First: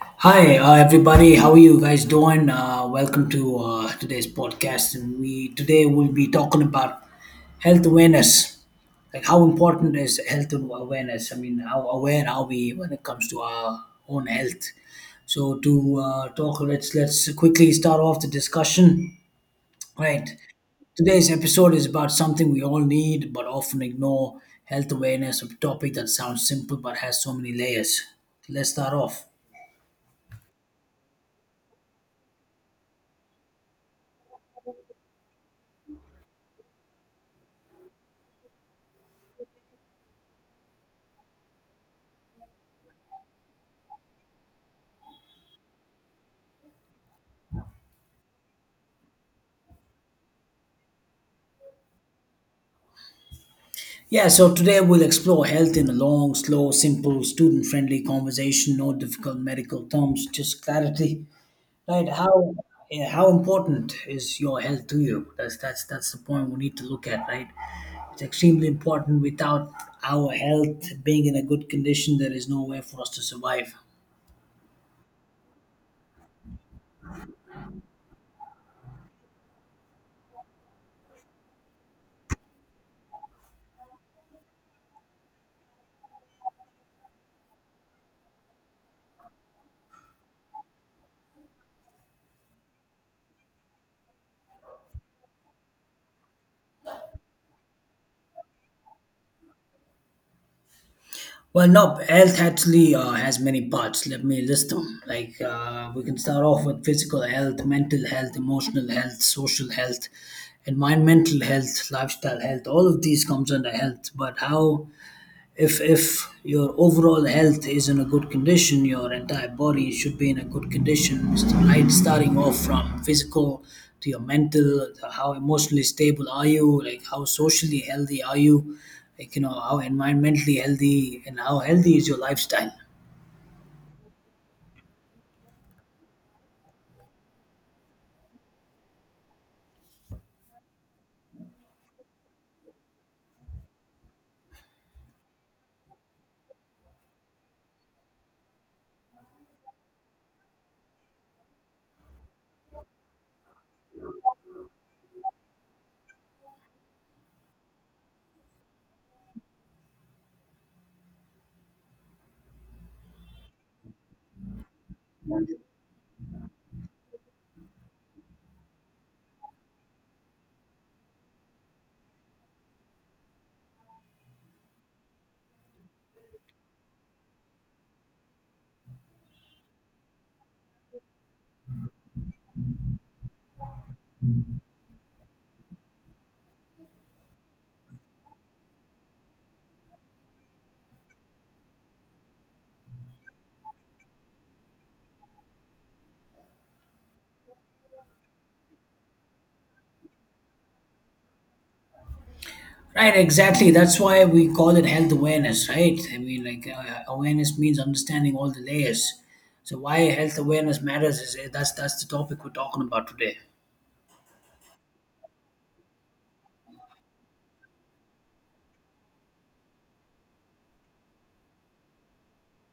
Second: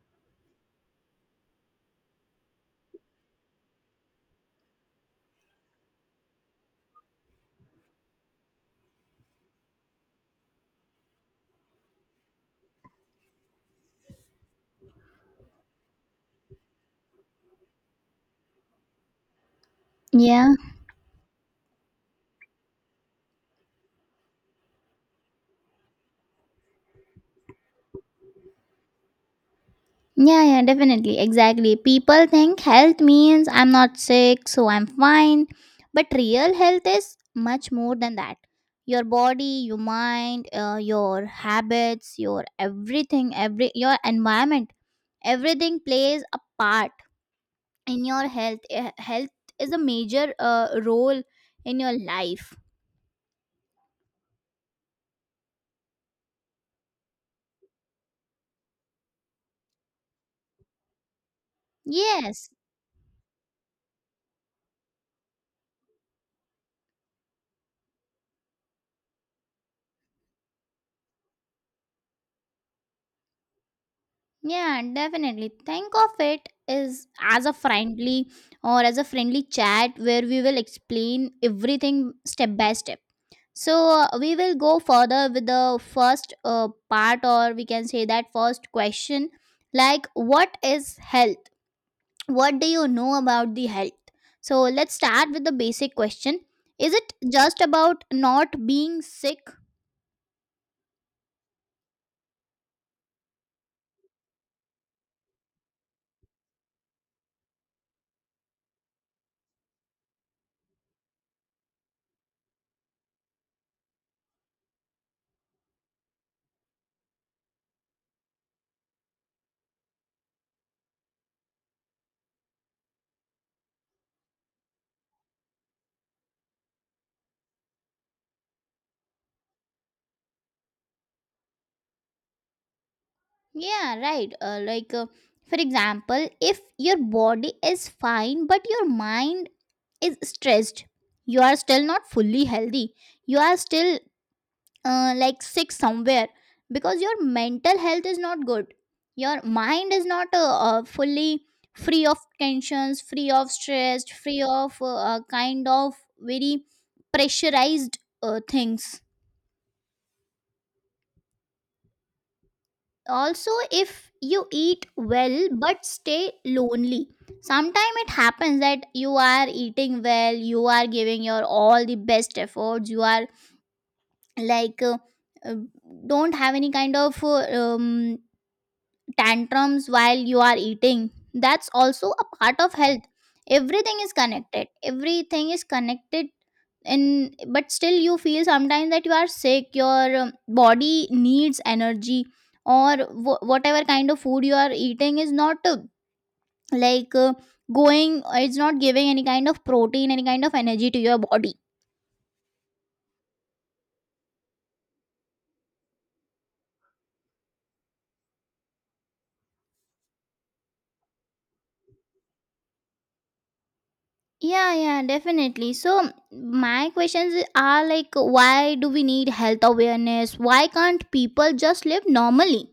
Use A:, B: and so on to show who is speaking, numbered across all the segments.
A: Hi, everybody. How are you guys doing? Welcome to today's podcast, and we today will be talking about health awareness. Like how important is health awareness? I mean, how aware are we when it comes to our own health? So to talk, let's quickly start off the discussion. Right.
B: Yeah,
A: Today's episode is about something we all need but often ignore: health awareness, a topic that sounds simple but has so many layers. Let's start off.
B: yeah, definitely. Exactly. People think health means I'm not sick, so I'm fine. But real health is much more than that. Your body, your mind, your habits, your everything, every your environment, everything plays a part in your health. Health is a major role in your life.
A: Yeah, so today we'll explore health in a long, slow, simple, student friendly conversation, no difficult medical terms, just clarity. Right?
B: Yes,
A: How yeah, how important is your health to you? That's the point we need to look at, right? It's extremely important. Without our health being in a good condition, there is no way for us to survive.
B: yeah, definitely. Think of it is as a friendly or as a friendly chat where we will explain everything step by step. So we will go further with the first part, or we can say that first question, like what is health? What do you know about the health? So let's start with the basic question. Is it just about not being sick?
A: Well, nope. Health actually has many parts. Let me list them. Like we can start off with physical health, mental health, emotional health, social health, environmental health, lifestyle health. All of these comes under health. But how? If your overall health is in a good condition, your entire body should be in a good condition, right, starting off from physical to your mental, to how emotionally stable are you, like how socially healthy are you, like you know how environmentally healthy and how healthy is your lifestyle.
B: Yeah, right. For example, if your body is fine but your mind is stressed, you are still not fully healthy. You are still like sick somewhere because your mental health is not good. Your mind is not fully free of tensions, free of stress, free of kind of very pressurized things. Also if you eat well but stay lonely, sometimes it happens that you are eating well, you are giving your all the best efforts, you are like uh, don't have any kind of tantrums while you are eating. That's also a part of health. Everything is connected, and but still you feel sometimes that you are sick, your body needs energy, or whatever kind of food you are eating is not like uh, going, it's not giving any kind of protein, any kind of energy to your body.
A: Right, exactly. That's why we call it health awareness, right? I mean, like awareness means understanding all the layers. So why health awareness matters is that's the topic we're talking about today.
B: Yeah, yeah, definitely. So my questions are like, why do we need health awareness? Why can't people just live normally?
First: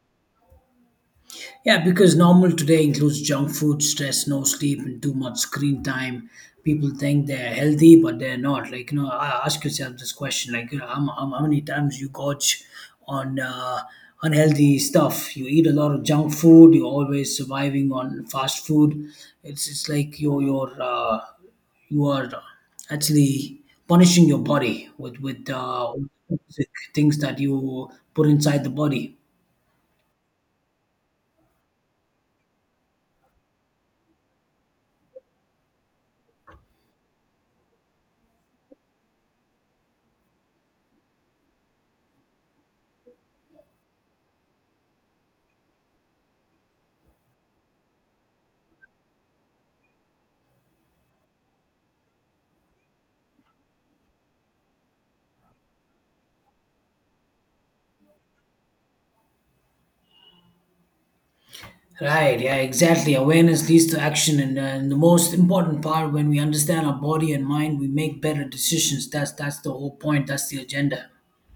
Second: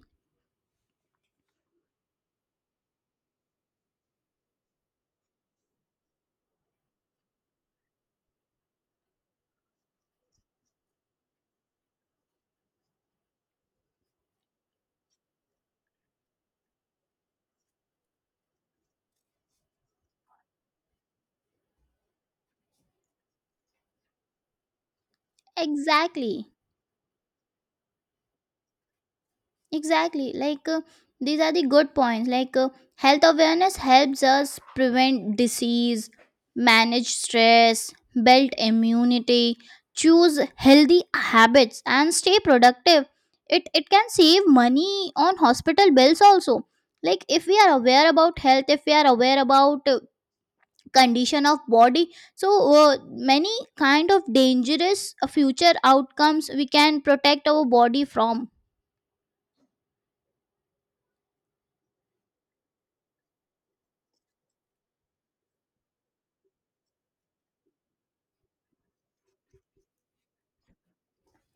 A: Yeah, because normal today includes junk food, stress, no sleep, and too much screen time. People think they're healthy, but they're not. Like, you know, I ask yourself this question: like, you know, how many times you gorge on unhealthy stuff? You eat a lot of junk food. You're always surviving on fast food. It's like you are actually punishing your body with
B: Exactly.
A: things that you put inside the body.
B: Exactly. These are the good points. Health awareness helps us prevent disease, manage stress, build immunity, choose healthy habits and stay productive. It can save money on hospital bills also. Like if we are aware about health, if we are aware about condition of body, so many kind of dangerous future outcomes we can protect our body from.
A: Right, yeah, exactly. Awareness leads to action, and the most important part, when we understand our body and mind, we make better decisions. That's the whole point. That's the agenda.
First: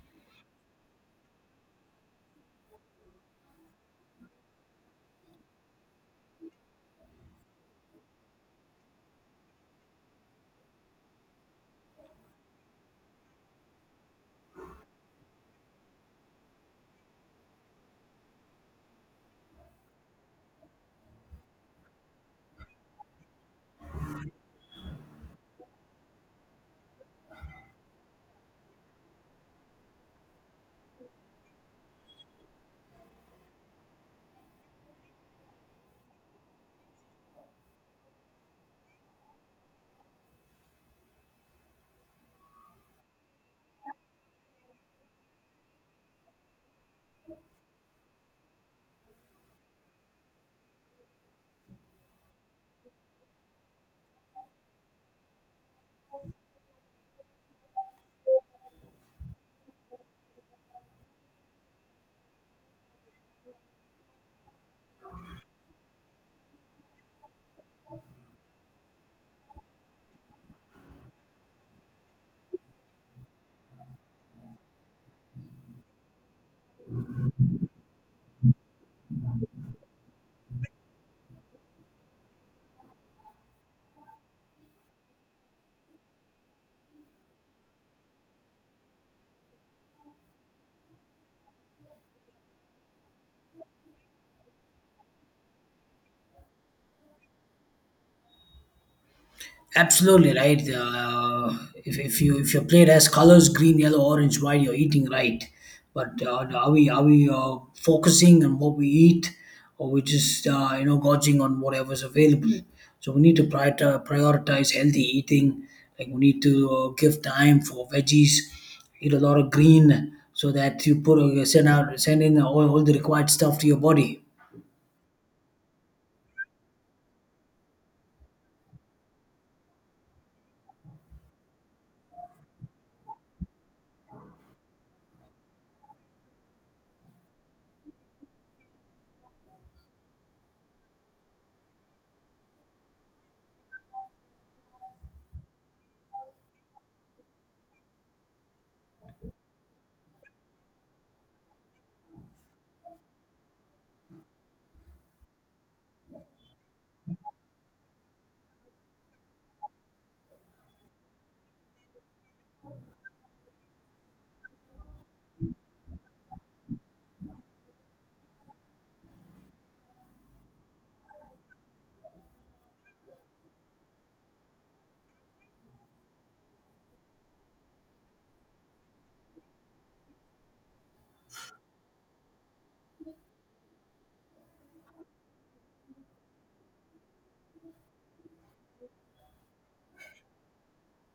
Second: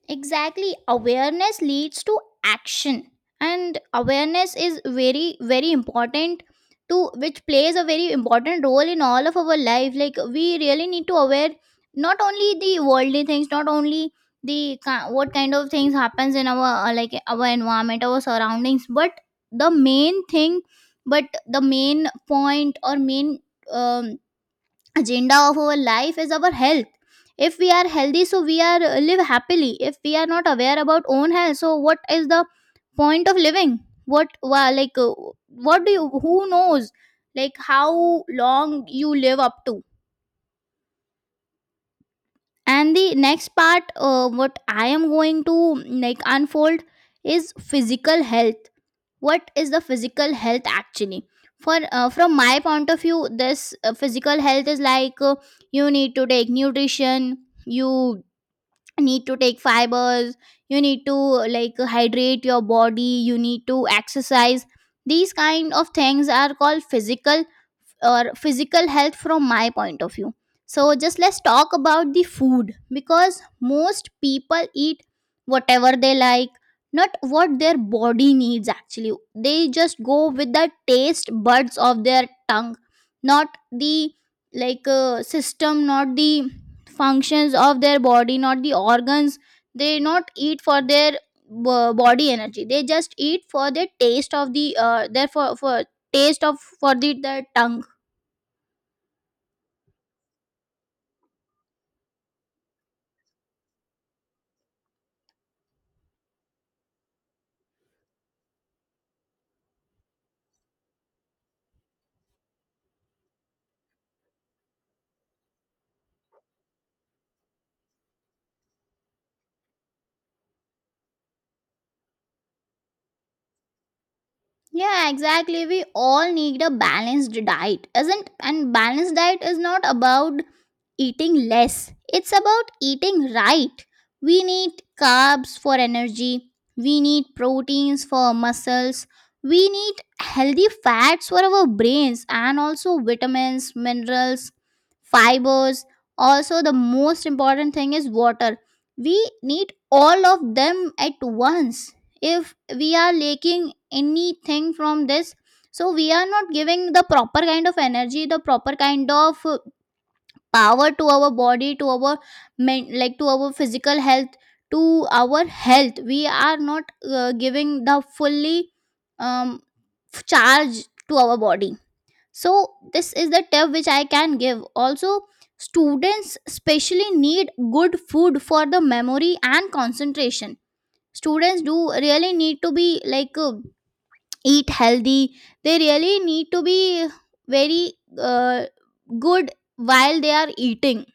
B: Exactly. Awareness leads to action. And awareness is very, very important to, which plays a very important role in all of our life. Like we really need to aware not only the worldly things, not only the what kind of things happens in our like our environment, our surroundings, but the main thing, but the main point or main um, agenda of our life is our health. If we are healthy, so we are live happily. If we are not aware about own health, so what is the point of living? What what do you, who knows like how long you live up to. And the next part what I am going to like unfold is physical health. What is the physical health actually? For from my point of view, this physical health is you need to take nutrition, you need to take fibers, you need to like hydrate your body, you need to exercise. These kind of things are called physical or physical health from my point of view. So just let's talk about the food, because most people eat whatever they like, not what their body needs. Actually they just go with the taste buds of their tongue, not the system, not the functions of their body, not the organs. They not eat for their body energy, they just eat for the taste of the their for taste of for the their tongue.
A: Absolutely right. If you, if you plate has colors green, yellow, orange, white, you're eating right. But are we, are we focusing on what we eat, or we just you know, gorging on whatever's available? So we need to prioritize healthy eating. Like we need to give time for veggies, eat a lot of green, so that you put send out, send in all the required stuff to your body.
B: Yeah, exactly. We all need a balanced diet, isn't? And balanced diet is not about eating less. It's about eating right. We need carbs for energy. We need proteins for muscles. We need healthy fats for our brains, and also vitamins, minerals, fibers. Also, the most important thing is water. We need all of them at once. If we are lacking anything from this, so we are not giving the proper kind of energy, the proper kind of power to our body, to our like to our physical health, to our health, we are not giving the fully um, charge to our body. So this is the tip which I can give also. Students especially need good food for the memory and concentration. Students do really need to be eat healthy. They really need to be very uh, good while they are eating.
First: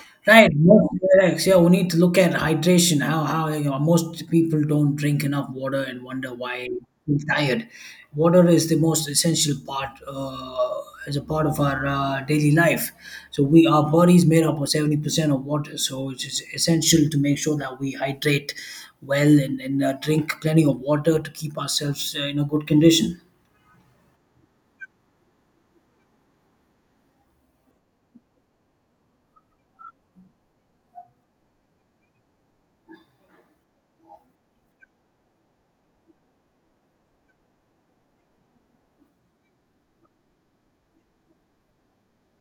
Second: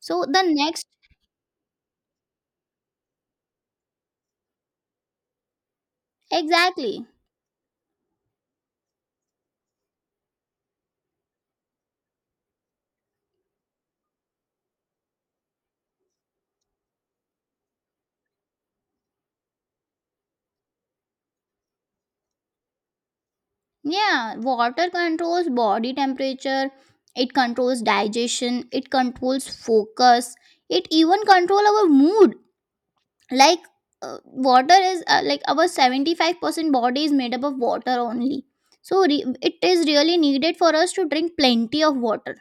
B: So the
A: Right,
B: next,
A: most relax. Yeah, we need to look at hydration. How you know, most people don't drink enough water and wonder why
B: exactly.
A: they're tired. Water is the most essential part as a part of our daily life. So we, our bodies made up of 70% of water. So it is essential to make sure that we hydrate well and, and drink plenty of water to keep ourselves in a good condition.
B: Yeah, water controls body temperature, it controls digestion, it controls focus, it even control our mood. like water is like our 75% body is made up of water only. So it is really needed for us to drink plenty of water.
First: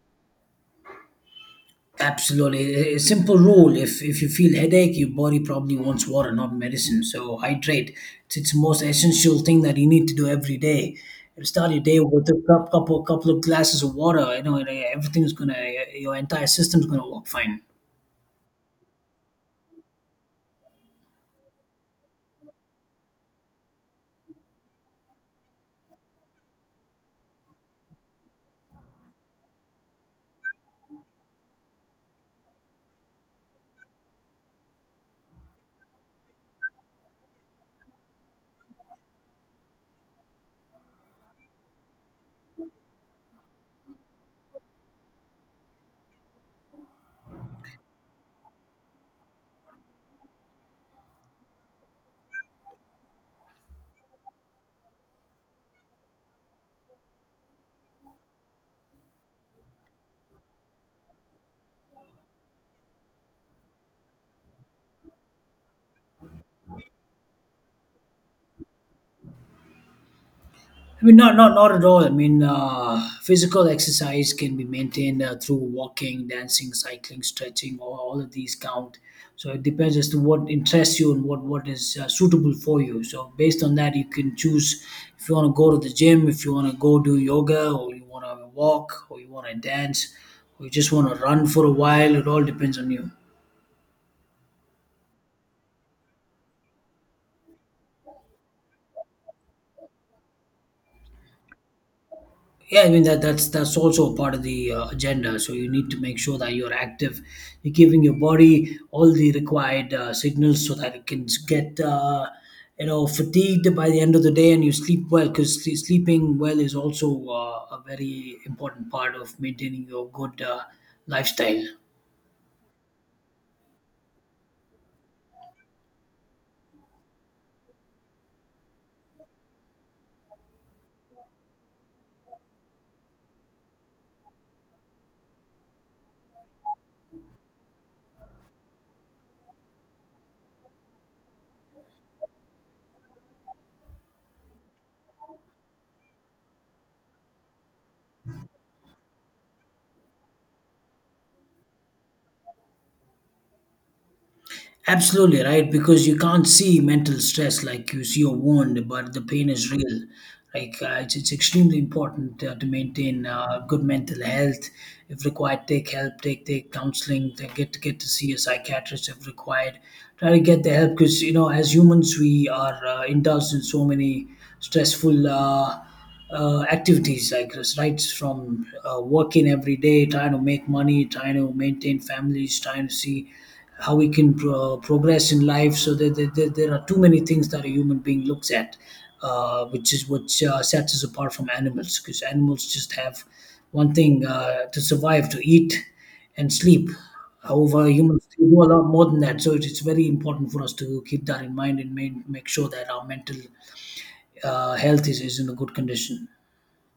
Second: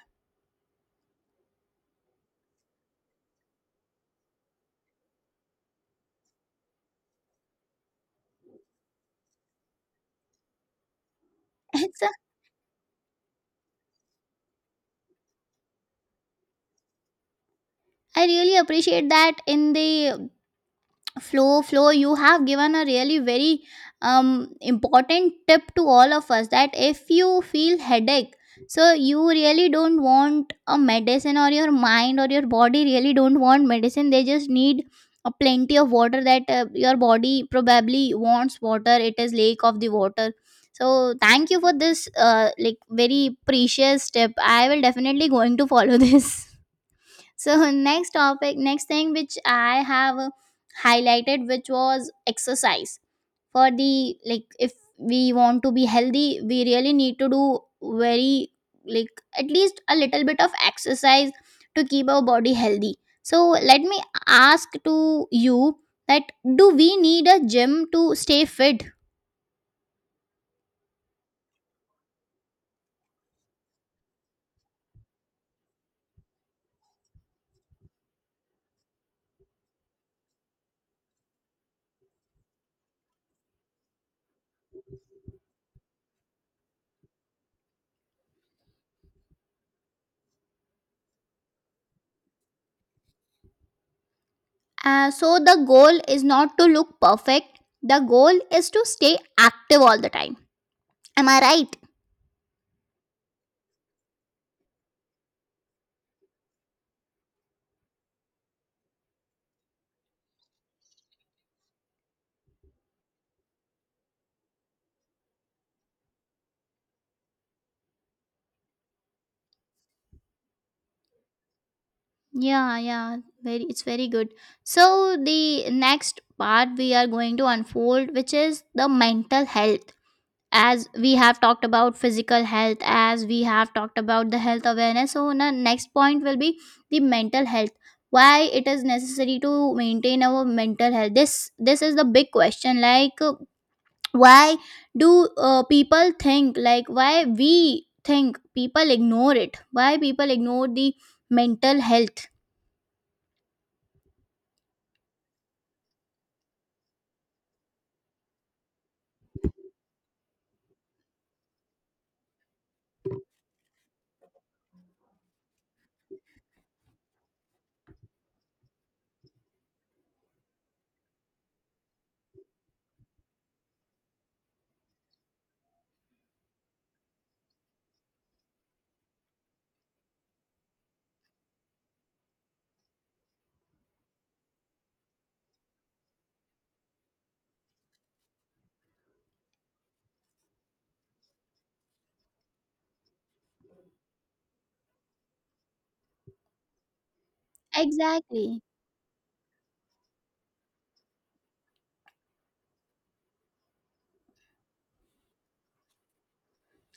A: Absolutely. A simple rule, if you feel headache, your body probably wants water, not medicine. So hydrate. It's the most essential thing that you need to do every day. You start your day
B: It's a,
A: with a couple of glasses of water. You know, and, everything's gonna, your entire system's gonna work fine.
B: I really appreciate that in the flow you have given a really very important tip to all of us that if you feel headache, so you really don't want a medicine, or your mind or your body really don't want medicine. They just need a plenty of water. That your body probably wants water, it is lake of the water. So thank you for this like very precious tip. I will definitely going to follow this. So next topic, next thing which I have highlighted, which was exercise. For the like, if we want to be healthy, we really need to do very like at least a little bit of exercise to keep our body healthy. So let me ask to you that, do we need a gym to stay fit?
A: I mean, not at all. I mean, physical exercise can be maintained through walking, dancing, cycling, stretching. All of these count. So it depends as to what interests you and what is suitable for you. So based on that, you can choose if you want to go to the gym, if you want to go do yoga, or you want to walk, or you want to dance, or you just want to run for a while. It all depends on you.
B: So the goal is not to look perfect. The goal is to stay active all the time. Am I right?
A: Yeah, I mean, that's also a part of the agenda. So you need to make sure that you're active, you're giving your body all the required signals so that it can get you know, fatigued by the end of the day and you sleep well. Because sleeping well is also a very important part of maintaining your good lifestyle.
B: Yeah, yeah, very, it's very good. So the next part we are going to unfold, which is the mental health. As we have talked about physical health, as we have talked about the health awareness, so the next point will be the mental health. Why it is necessary to maintain our mental health? This is the big question. Like, why do people think? Like, why we think people ignore it? Why people ignore the mental health?
A: Absolutely right, because you can't see mental stress like you see a wound, but the pain is real. Like it's extremely important to maintain good mental health. If required, take help, take counseling, to get to see a psychiatrist if required. Try to get the help, because you know as humans we are indulged in so many stressful. Activities, like, guess, right? From working every day, trying to make money, trying to maintain families, trying to see how we can progress in life. So there are too many things that a human being looks at, which is what sets us apart from animals, because animals just have one thing to survive, to eat and sleep. However, humans do
B: Exactly.
A: a lot more than that. So it is very important for us to keep that in mind and make sure that our mental health is in a good condition.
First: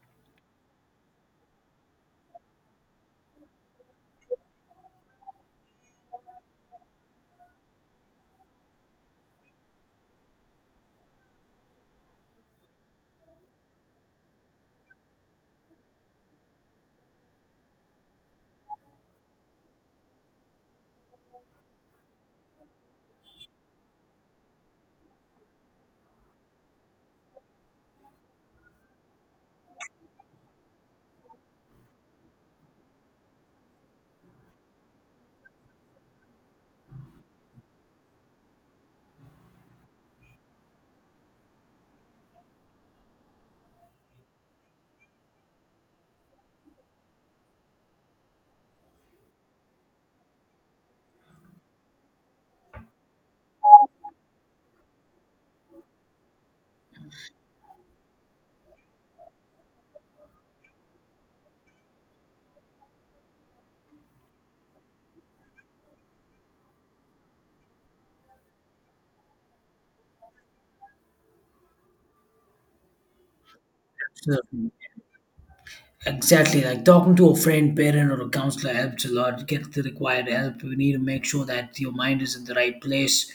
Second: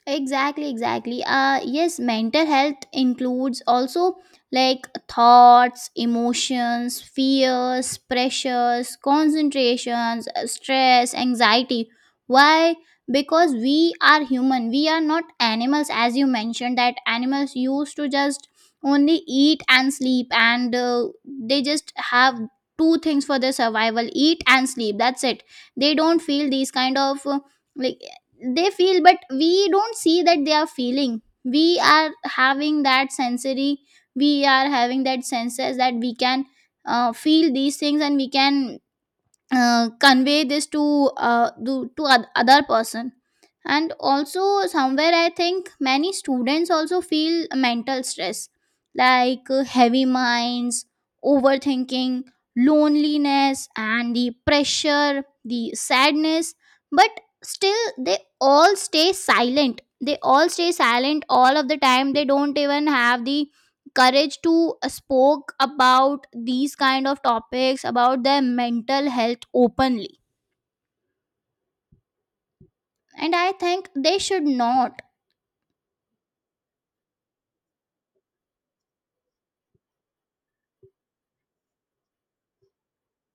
B: Exactly, exactly. Yes, mental health includes also like thoughts, emotions, fears, pressures, concentrations, stress, anxiety. Why? Because we are human. We are not animals. As you mentioned that animals used to just only eat and sleep, and they just have two things for their survival, eat and sleep. That's it. They don't feel these kind of like they feel, but we don't see that they are feeling. We are having that sensory, we are having that senses that we can feel these things, and we can convey this to to other person. And also, somewhere I think many students also feel mental stress, heavy minds, overthinking, loneliness and the pressure, the sadness. But still they all stay silent, they all stay silent all of the time. They don't even have the courage to spoke about these kind of topics about their mental health openly. And I think they should
A: Certainly.
B: not.
A: Exactly. Like talking to a friend, parent, or a counselor helps a lot. Get the required help. We need to make sure that your mind is in the right place,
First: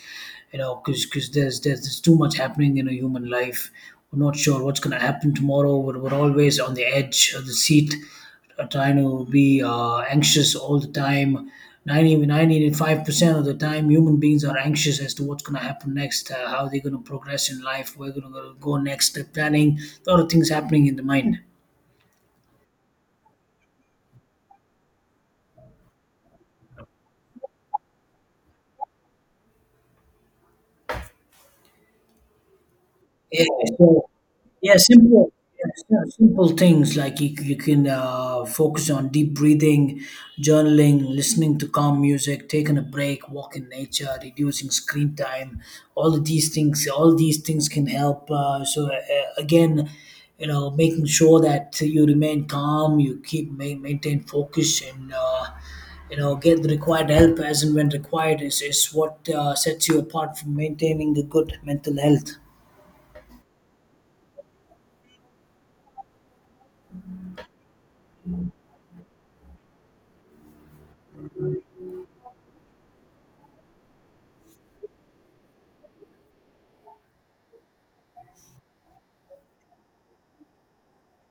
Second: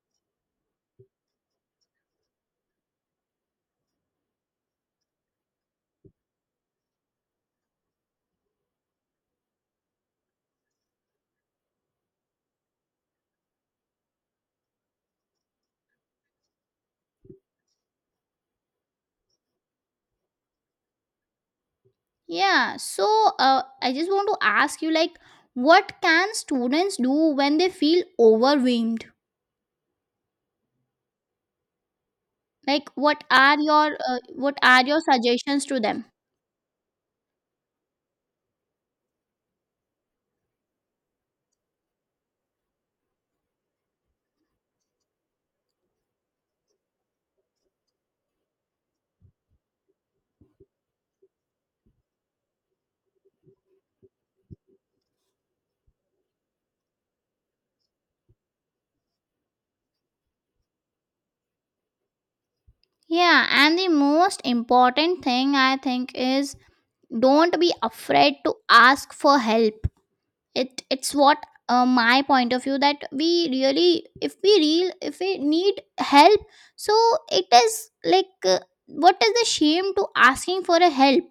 A: you know, because there's too much happening in a human life. We're not sure what's going to happen tomorrow. We're always on the edge of the seat, trying to be anxious all the time. Ninety five percent of the time, human beings are anxious as to what's going to happen next, how they're going to progress in life, where they're going to go next. The planning, a lot of things happening in the mind.
B: Yeah, so I just want to ask you, like, what can students do when they feel overwhelmed, like
A: Yeah, so
B: what
A: yeah,
B: are your
A: simple,
B: suggestions
A: yeah,
B: to them?
A: Simple things like you can focus on deep breathing, journaling, listening to calm music, taking a break, walk in nature, reducing screen time. All these things can help. Again, you know, making sure that you remain calm, you keep maintain focus, and you know, get the required help as and when required is what sets you apart from maintaining a good mental health.
B: Yeah, and the most important thing I think is, don't be afraid to ask for help. It's what my point of view that we really, if we need help, so it is what is the shame to asking for a help.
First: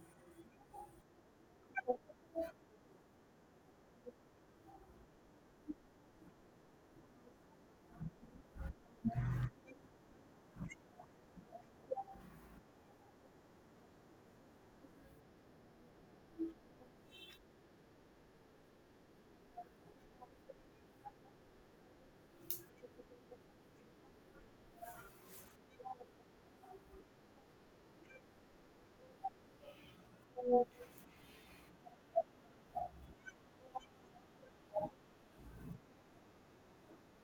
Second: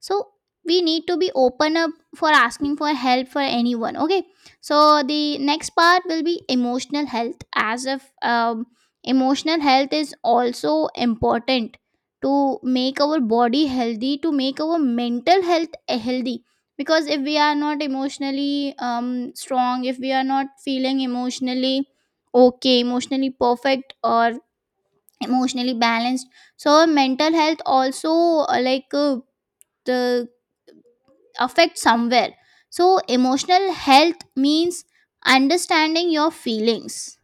B: So we need to be open up for asking for help for anyone. Okay, so the next part will be emotional health. As if emotional health is also important to make our body healthy, to make our mental health healthy. Because if we are not emotionally strong, if we are not feeling emotionally okay, emotionally perfect or emotionally balanced, so our mental health also uh, like uh, the affect somewhere. So emotional health means understanding your feelings.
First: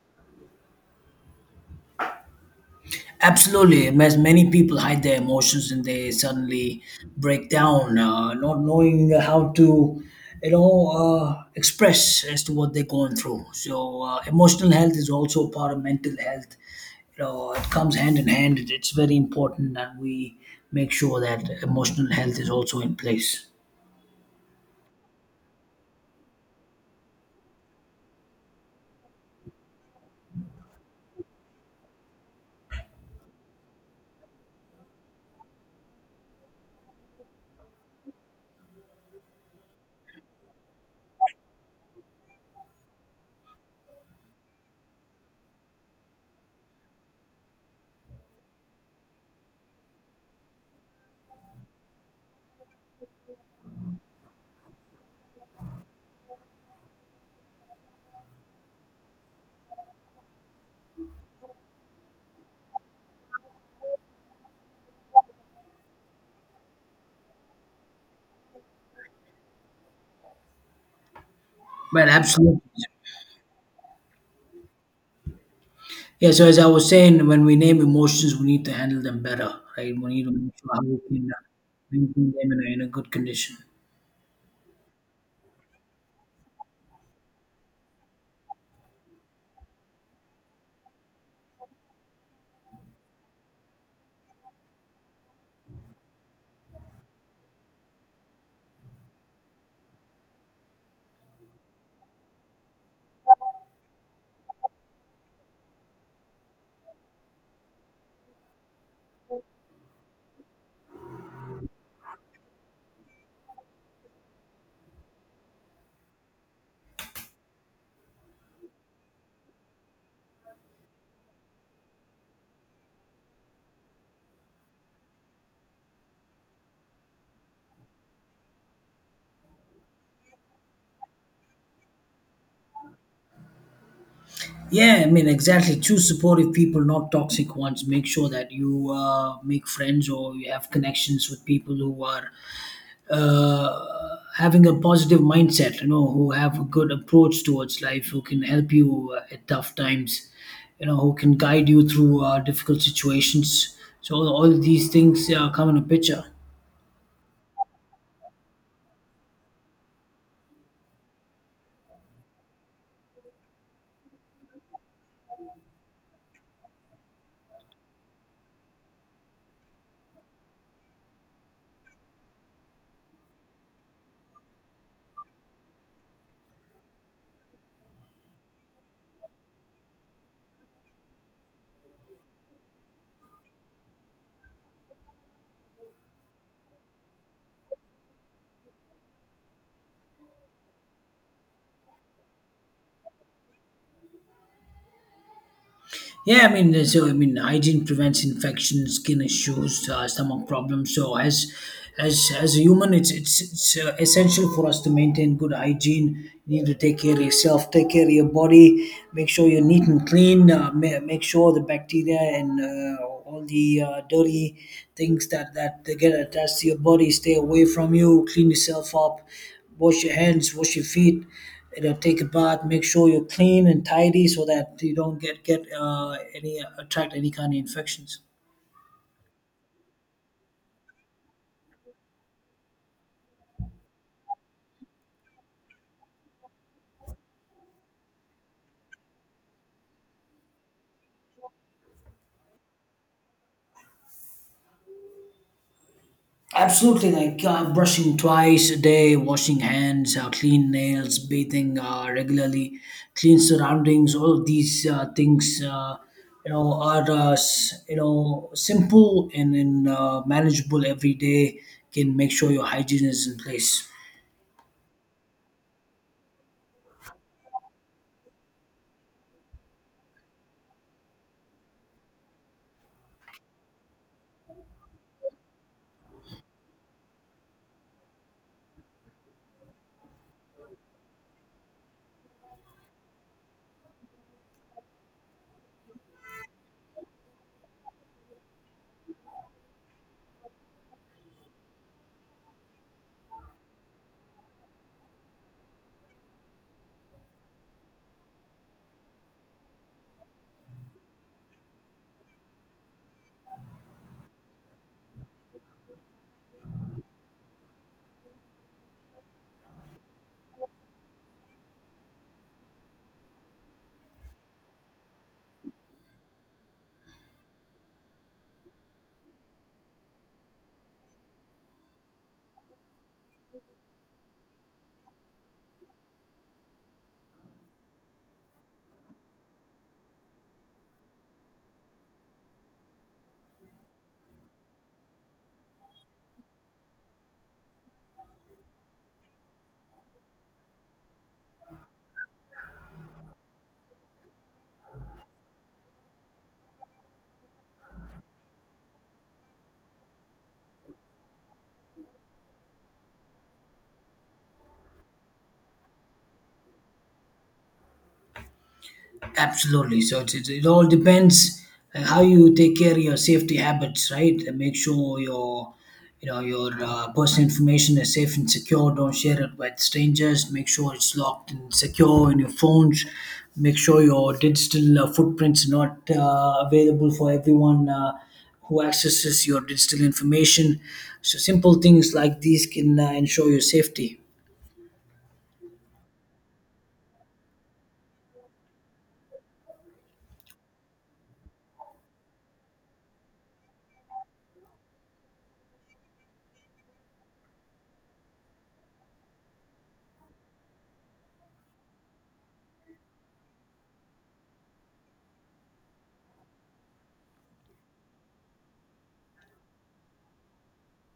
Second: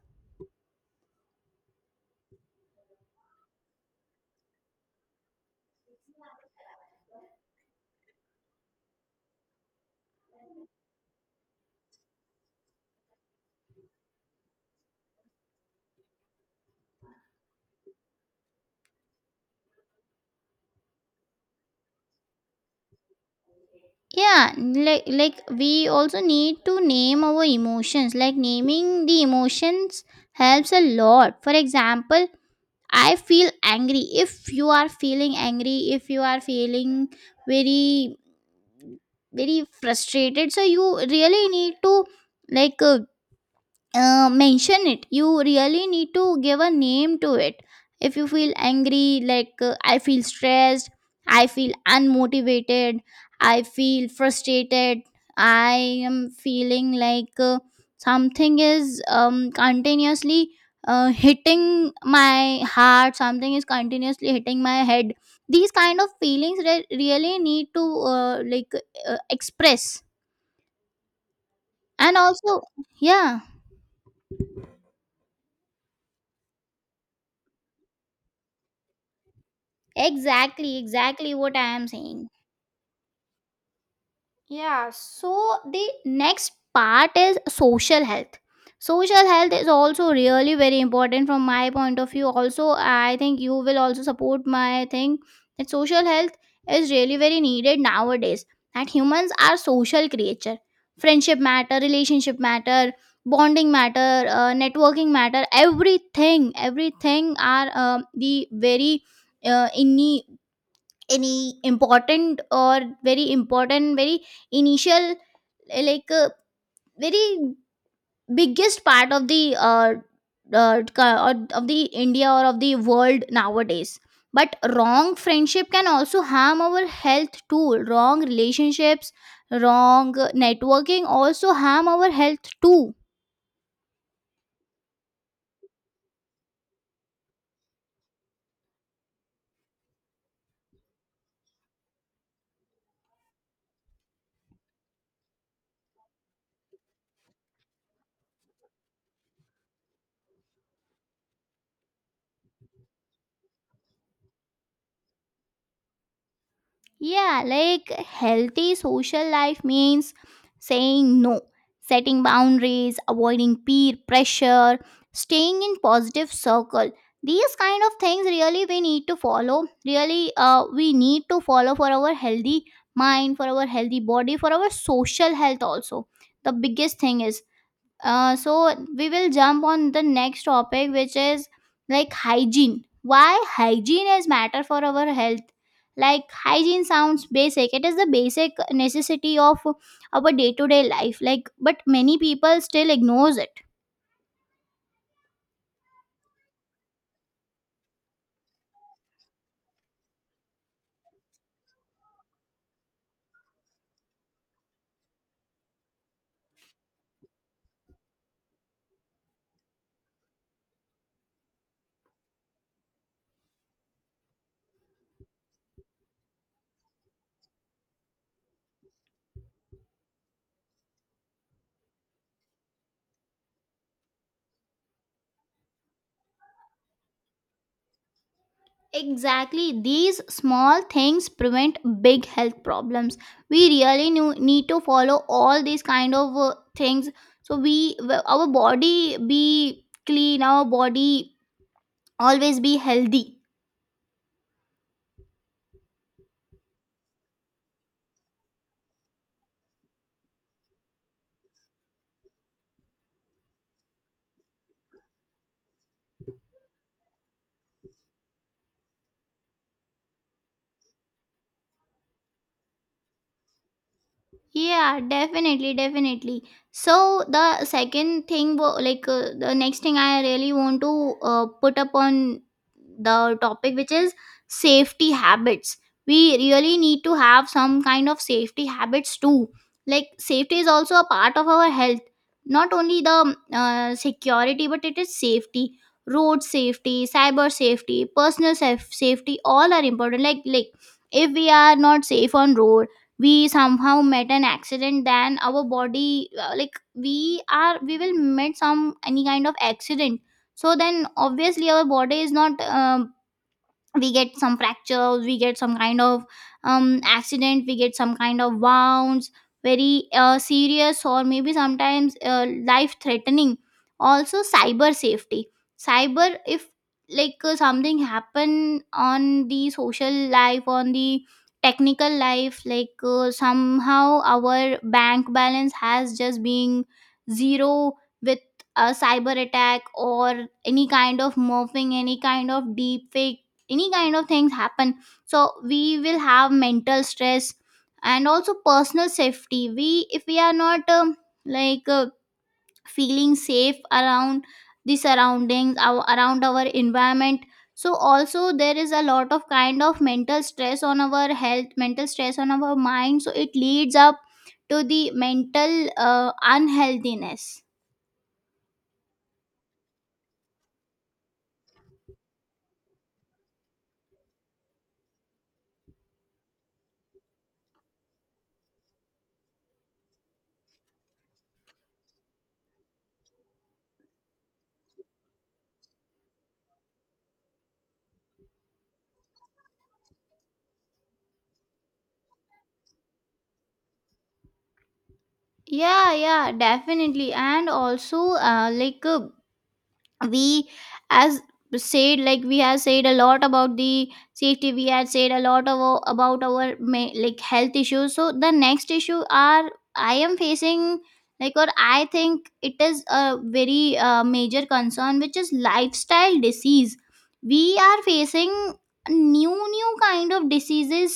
A: Absolutely, as many people hide their emotions and they suddenly break down, not knowing how to, you know, express as to what they're going through. So, emotional health is also part of mental health. You know, it comes hand in hand. It's very important that we make sure that emotional health is also in place.
B: Yeah, like we also need to name our emotions. Like naming the emotions helps a lot. For example, I feel angry. If you are feeling angry, if you are feeling very, very frustrated, so you really need to like uh, mention it. You really need to give a name to it. If you feel angry, I feel stressed, I feel unmotivated, I feel frustrated, I am feeling something is continuously hitting my heart, something is continuously hitting my head. These kind of feelings really need to uh, like express.
A: Well,
B: And also,
A: absolutely.
B: yeah.
A: Yeah. So, as I was saying, when we name emotions, we need to handle them better, right? We need to make sure
B: Exactly,
A: how we can
B: exactly what I am
A: maintain
B: saying.
A: them in a good condition.
B: Yeah, so the next part is social health. Social health is also really very important from my point of view. Also, I think you will also support my thing that social health is really very needed nowadays. That humans are social creature. Friendship matter, relationship matter, bonding matter, networking matter. Everything are the very innate any important or very important very initial uh, like uh, very biggest part of the india or of the world nowadays. But wrong friendship can also harm our health too. Wrong relationships, wrong networking also harm our health too.
A: Yeah, I mean, exactly. Choose supportive people, not toxic ones. Make sure that you make friends or you have connections with people who are having a positive mindset, you know, who have a good approach towards life, who can help you at tough times, you know, who can guide you through difficult situations. So, all these things come in a picture.
B: Yeah, like healthy social life means saying no, setting boundaries, avoiding peer pressure, staying in positive circle. These kind of things really we need to follow. Really, we need to follow for our healthy mind, for our healthy body, for our social health also. The biggest thing is so we will jump on the next topic, which is like hygiene. Why hygiene is matter for our health? Like hygiene sounds basic, it is the basic necessity of our day-to-day life, like, but many people still ignores it.
A: Yeah, I mean, so I mean, hygiene prevents infection, skin issues, stomach problems. So as a human, it's essential for us to maintain good hygiene. You need to take care of yourself, take care of your body, make sure you're neat and clean. Make sure the bacteria and all the dirty things that that they get attached to your body stay away from you. Clean yourself up, wash your hands, wash your feet, you know, take a bath, make sure you're clean and tidy so that you don't get any, attract any kind of infections.
B: Exactly, these small things prevent big health problems. We really need to follow all these kind of things, so we our body be clean, our body always be healthy.
A: Absolutely, like brushing twice a day, washing hands, clean nails, bathing regularly, clean surroundings. All of these things, you know, are you know, simple and, and manageable every day. Can make sure your hygiene is in place.
B: Yeah, definitely, definitely. So the second thing, the next thing I really want to put up on the topic, which is safety habits. We really need to have some kind of safety habits too. Like safety is also a part of our health. Not only the security, but it is safety. Road safety, cyber safety, safety, all are important. Like if we are not safe on road, we somehow met an accident, then our body like we will meet some any kind of accident. So then obviously our body is not we get some fractures, we get some kind of accident, we get some kind of wounds, very serious, or maybe sometimes life threatening. Also cyber safety. Cyber, if like something happen on the social life, on the technical life, like somehow our bank balance has just been zero with a cyber attack, or any kind of morphing, any kind of deep fake, any kind of things happen, so we will have mental stress. And also personal safety, we if we are not like uh, feeling safe around the surroundings, our, around our environment. So also there is a lot of kind of mental stress on our health, mental stress on our mind, so it leads up to the mental unhealthiness.
A: Absolutely. So it all depends how you take care of your safety habits, right? And make sure your, you know, your personal information is safe and secure. Don't share it with strangers. Make sure it's locked and secure in your phones. Make sure your digital footprints are not available for everyone. Who accesses your digital information. So, simple things like these can ensure your safety.
B: Yeah, yeah, definitely. And also we, as said, like we have said a lot about the safety, we had said a lot of about our like health issues. So the next issue are I am facing, like, or I think it is a very major concern, which is lifestyle disease. We are facing new kind of diseases,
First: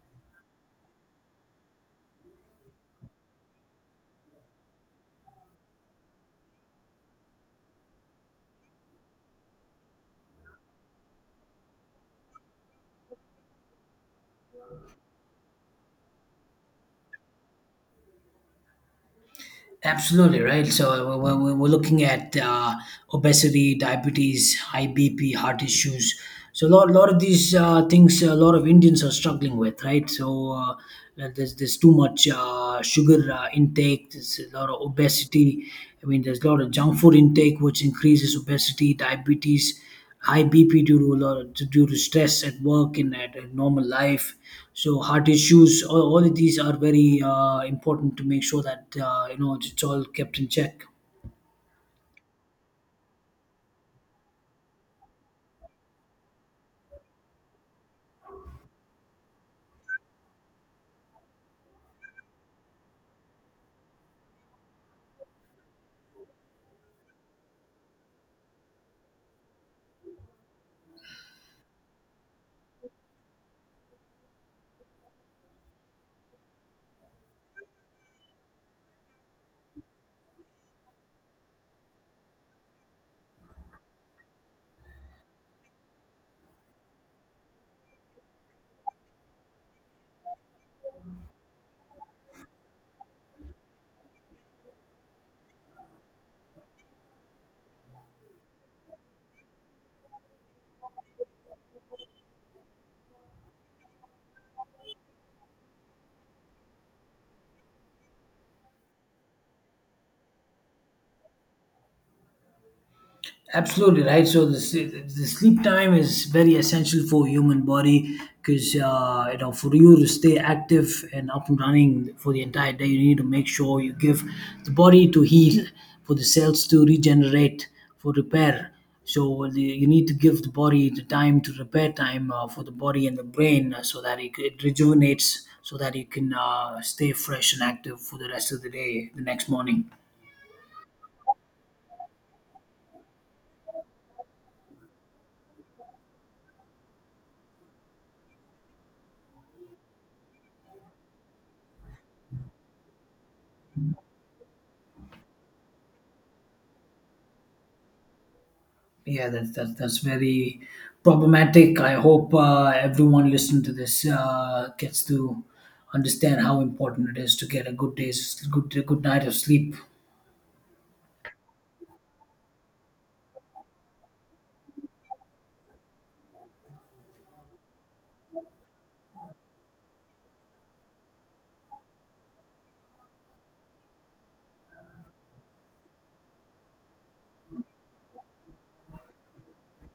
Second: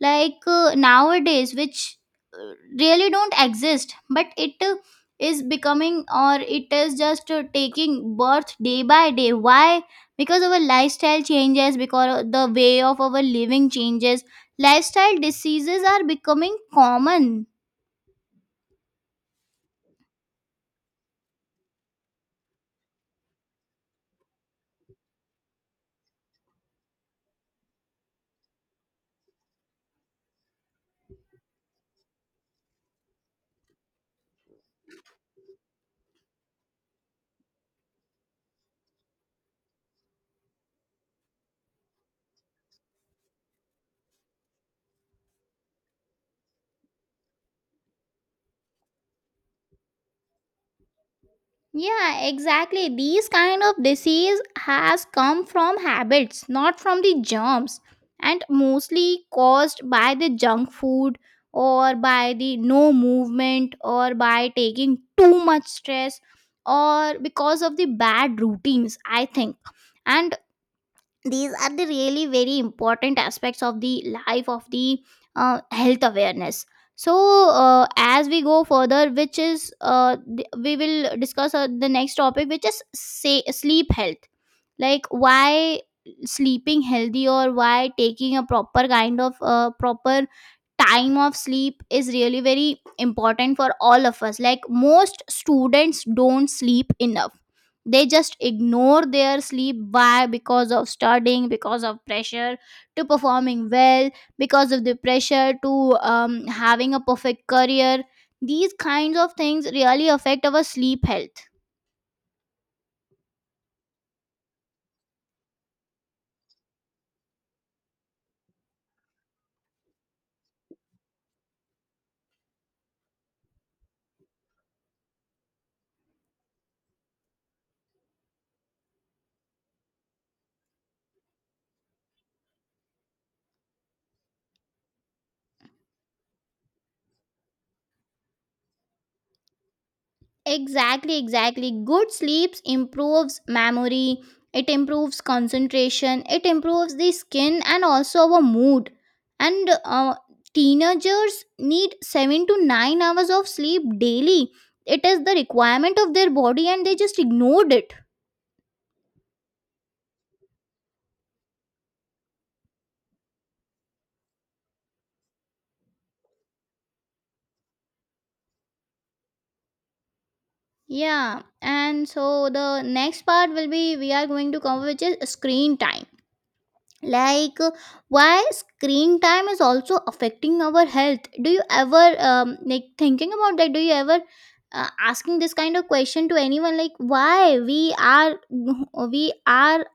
B: like nowadays, which uh, really don't exist, but it is becoming, or it is just taking birth day by day. Why? Because our lifestyle changes, because the way of our living changes. Lifestyle diseases are becoming common.
A: Absolutely right. So we're looking at obesity, diabetes, high BP, heart issues. So lot of these things, a lot of Indians are struggling with, right? So there's too much sugar intake. There's a lot of obesity. I mean, there's a lot of junk food intake, which increases obesity, diabetes, high BP due to a lot, due to stress at work and at normal life. So heart issues, all of these are very important to make sure that you know, it's all kept in check.
B: Yeah, exactly. These kind of disease has come from habits, not from the germs, and mostly caused by the junk food, or by the no movement, or by taking too much stress, or because of the bad routines, I think. And these are the really very important aspects of the life of the health awareness. So as we go further, which is we will discuss the next topic, which is say sleep health. Like why sleeping healthy, or why taking a proper kind of proper time of sleep is really very important for all of us. Like most students don't sleep enough, they just ignore their sleep. Why? Because of studying, because of pressure to performing well, because of the pressure to having a perfect career. These kinds of things really affect our sleep health.
A: Absolutely right. So the sleep time is very essential for human body because you know, for you to stay active and up and running for the entire day, you need to make sure you give the body to heal, for the cells to regenerate, for repair. So well, the, you need to give the body the time to repair time for the body and the brain so that it rejuvenates, so that you can stay fresh and active for the rest of the day, the next morning.
B: Exactly, exactly. Good sleeps improves memory, it improves concentration, it improves the skin, and also our mood. And teenagers need 7 to 9 hours of sleep daily. It is the requirement of their body, and they just ignored it.
A: Yeah, that's very problematic. I hope everyone listening to this gets to understand how important it is to get a good night of sleep.
B: Yeah, and so the next part will be we are going to cover, which is screen time. Like why screen time is also affecting our health. Do you ever like thinking about that? Do you ever asking this kind of question to anyone, like why we are we are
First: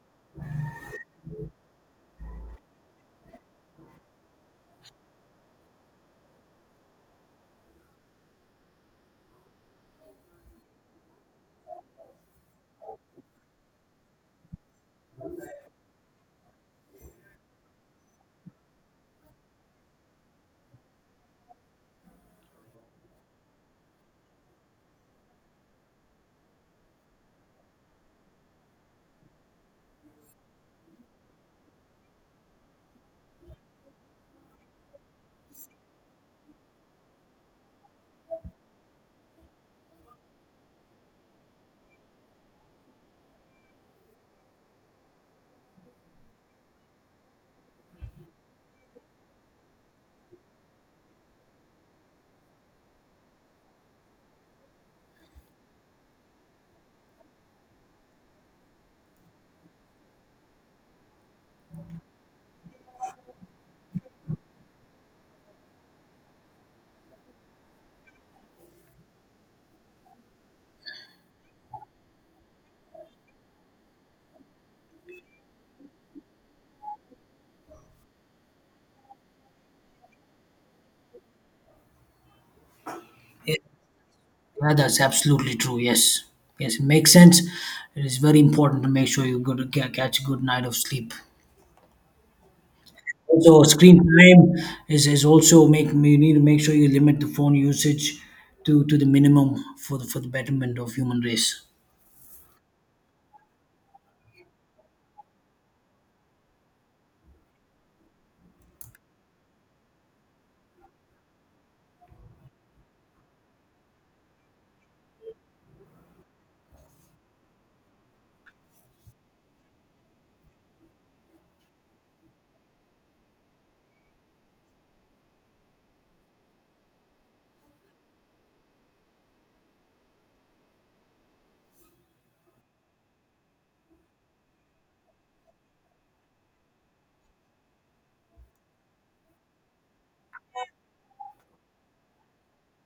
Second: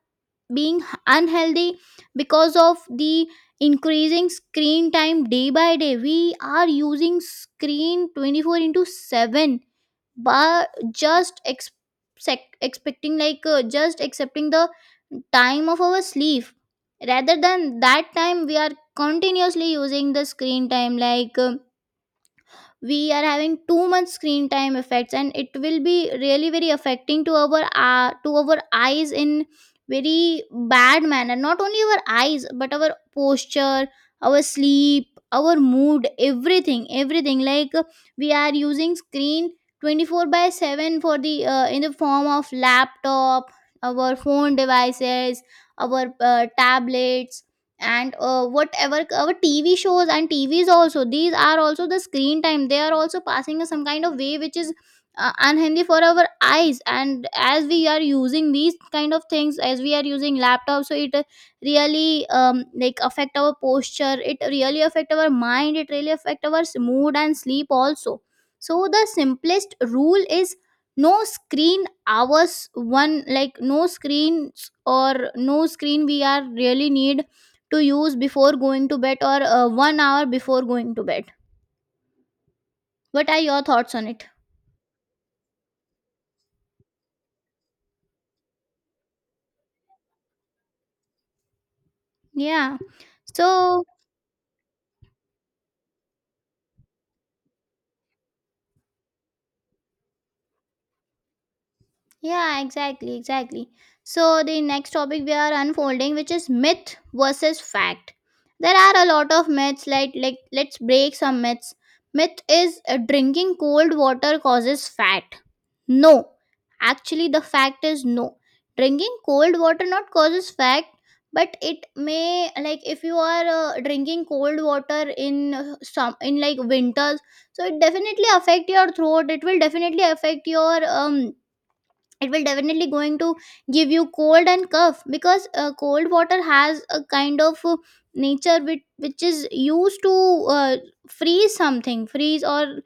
B: being unhealthy because of the increasing screen time day by day. We are using screen 24 into 7, but just expecting, like just accepting the time of our sleep. Rather than that time, we are continuously using the screen time, like we are having too much screen time effects, and it will be really very affecting to our eyes in very bad manner. Not only our eyes, but our posture, our sleep, our mood, everything, everything. Like we are using screen 24 by 7 for the in the form of laptop, our phone devices, our tablets, and whatever our tv shows and tvs also. These are also the screen time, they are also passing us some kind of way, which is unhealthy for our eyes. And as we are using these kind of things, as we are using laptops, so it really like affect our posture, it really affect our mind, it really affect our mood and sleep also. So the simplest rule is no screen hours one, like no screens or no screen we are really need to use before going to bed, or 1 hour before going to bed. What are your thoughts on it?
A: Yeah, that's absolutely true. Yes, yes, it makes sense. It is very important to make sure you go to get catch a good night of sleep.
B: yeah
A: Also,
B: so
A: screen time is also making, you need to make sure you limit the phone usage to the minimum for the betterment of human race.
B: Yeah, exactly, exactly. So, the next topic we are unfolding, which is myth versus fact. There are a lot of myths, like, let's break some myths. Myth is drinking cold water causes fat. No, actually, the fact is no. Drinking cold water not causes fat, but it may, like if you are drinking cold water in some in like winters, so it definitely affect your throat. It will definitely affect your it will definitely going to give you cold and cough because cold water has a kind of nature, which is used to freeze something, freeze, or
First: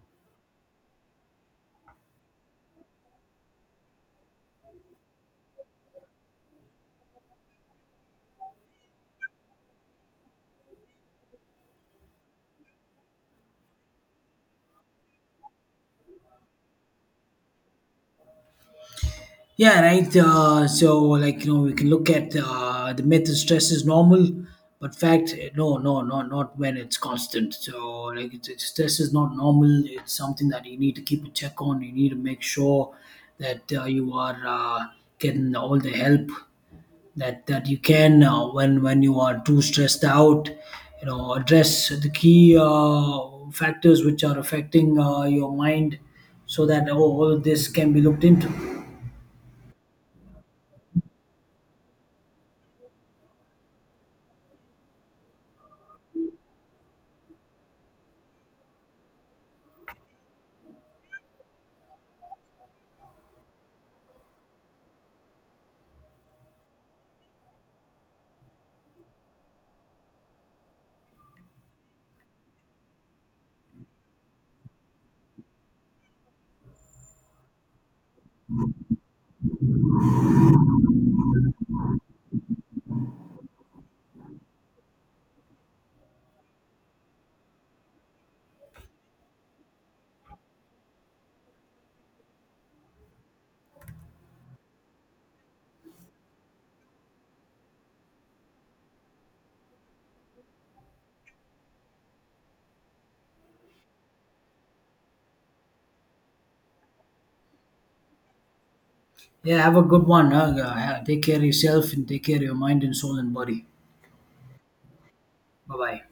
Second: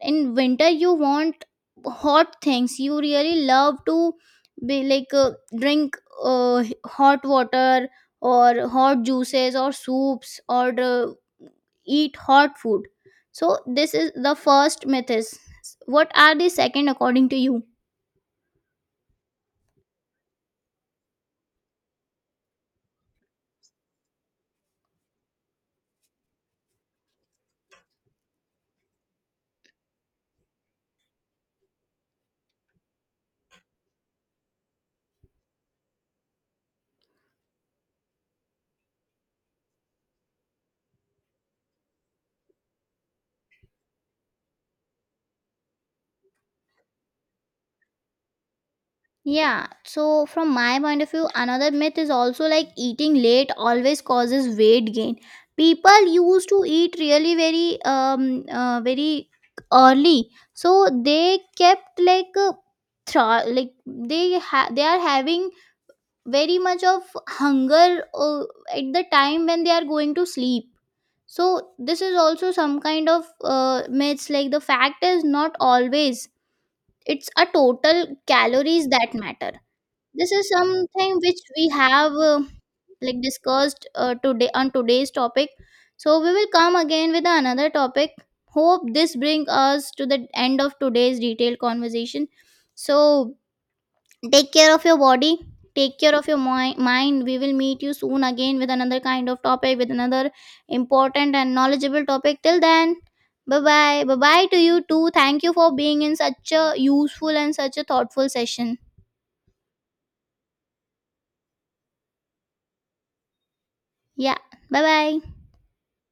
B: in winter you want hot things. You really love to be like drink hot water, or hot juices or soups, or eat hot food. So this is the first myth is, what are the second according to you?
A: Yeah, right. So, like you know, we can look at the myth: is stress is normal, but fact, no, no, no, not when it's constant. So, like, stress is not normal. It's something that you need to keep a check on. You need to make sure that you are getting all the help that that you can when you are too stressed out. You know, address the key factors which are affecting your mind, so that oh, all this can be looked into.
B: Yeah, so from my point of view, another myth is also like eating late always causes weight gain. People used to eat really very very early, so they kept like they they are having very much of hunger at the time when they are going to sleep. So this is also some kind of myths. Like the fact is not always, it's a total calories that matter. This is something which we have like discussed today on today's topic. So we will come again with another topic. Hope this brings us to the end of today's detailed conversation. So take care of your body, take care of your mind. We will meet you soon again with another kind of topic, with another important and knowledgeable topic. Till then, bye bye to you too. Thank you for being in such a useful and such a thoughtful session.
A: Yeah, have a good one. Huh? Yeah, yeah. Take care of yourself and take care of your mind and soul and body.
B: Yeah, bye bye.
A: Bye bye.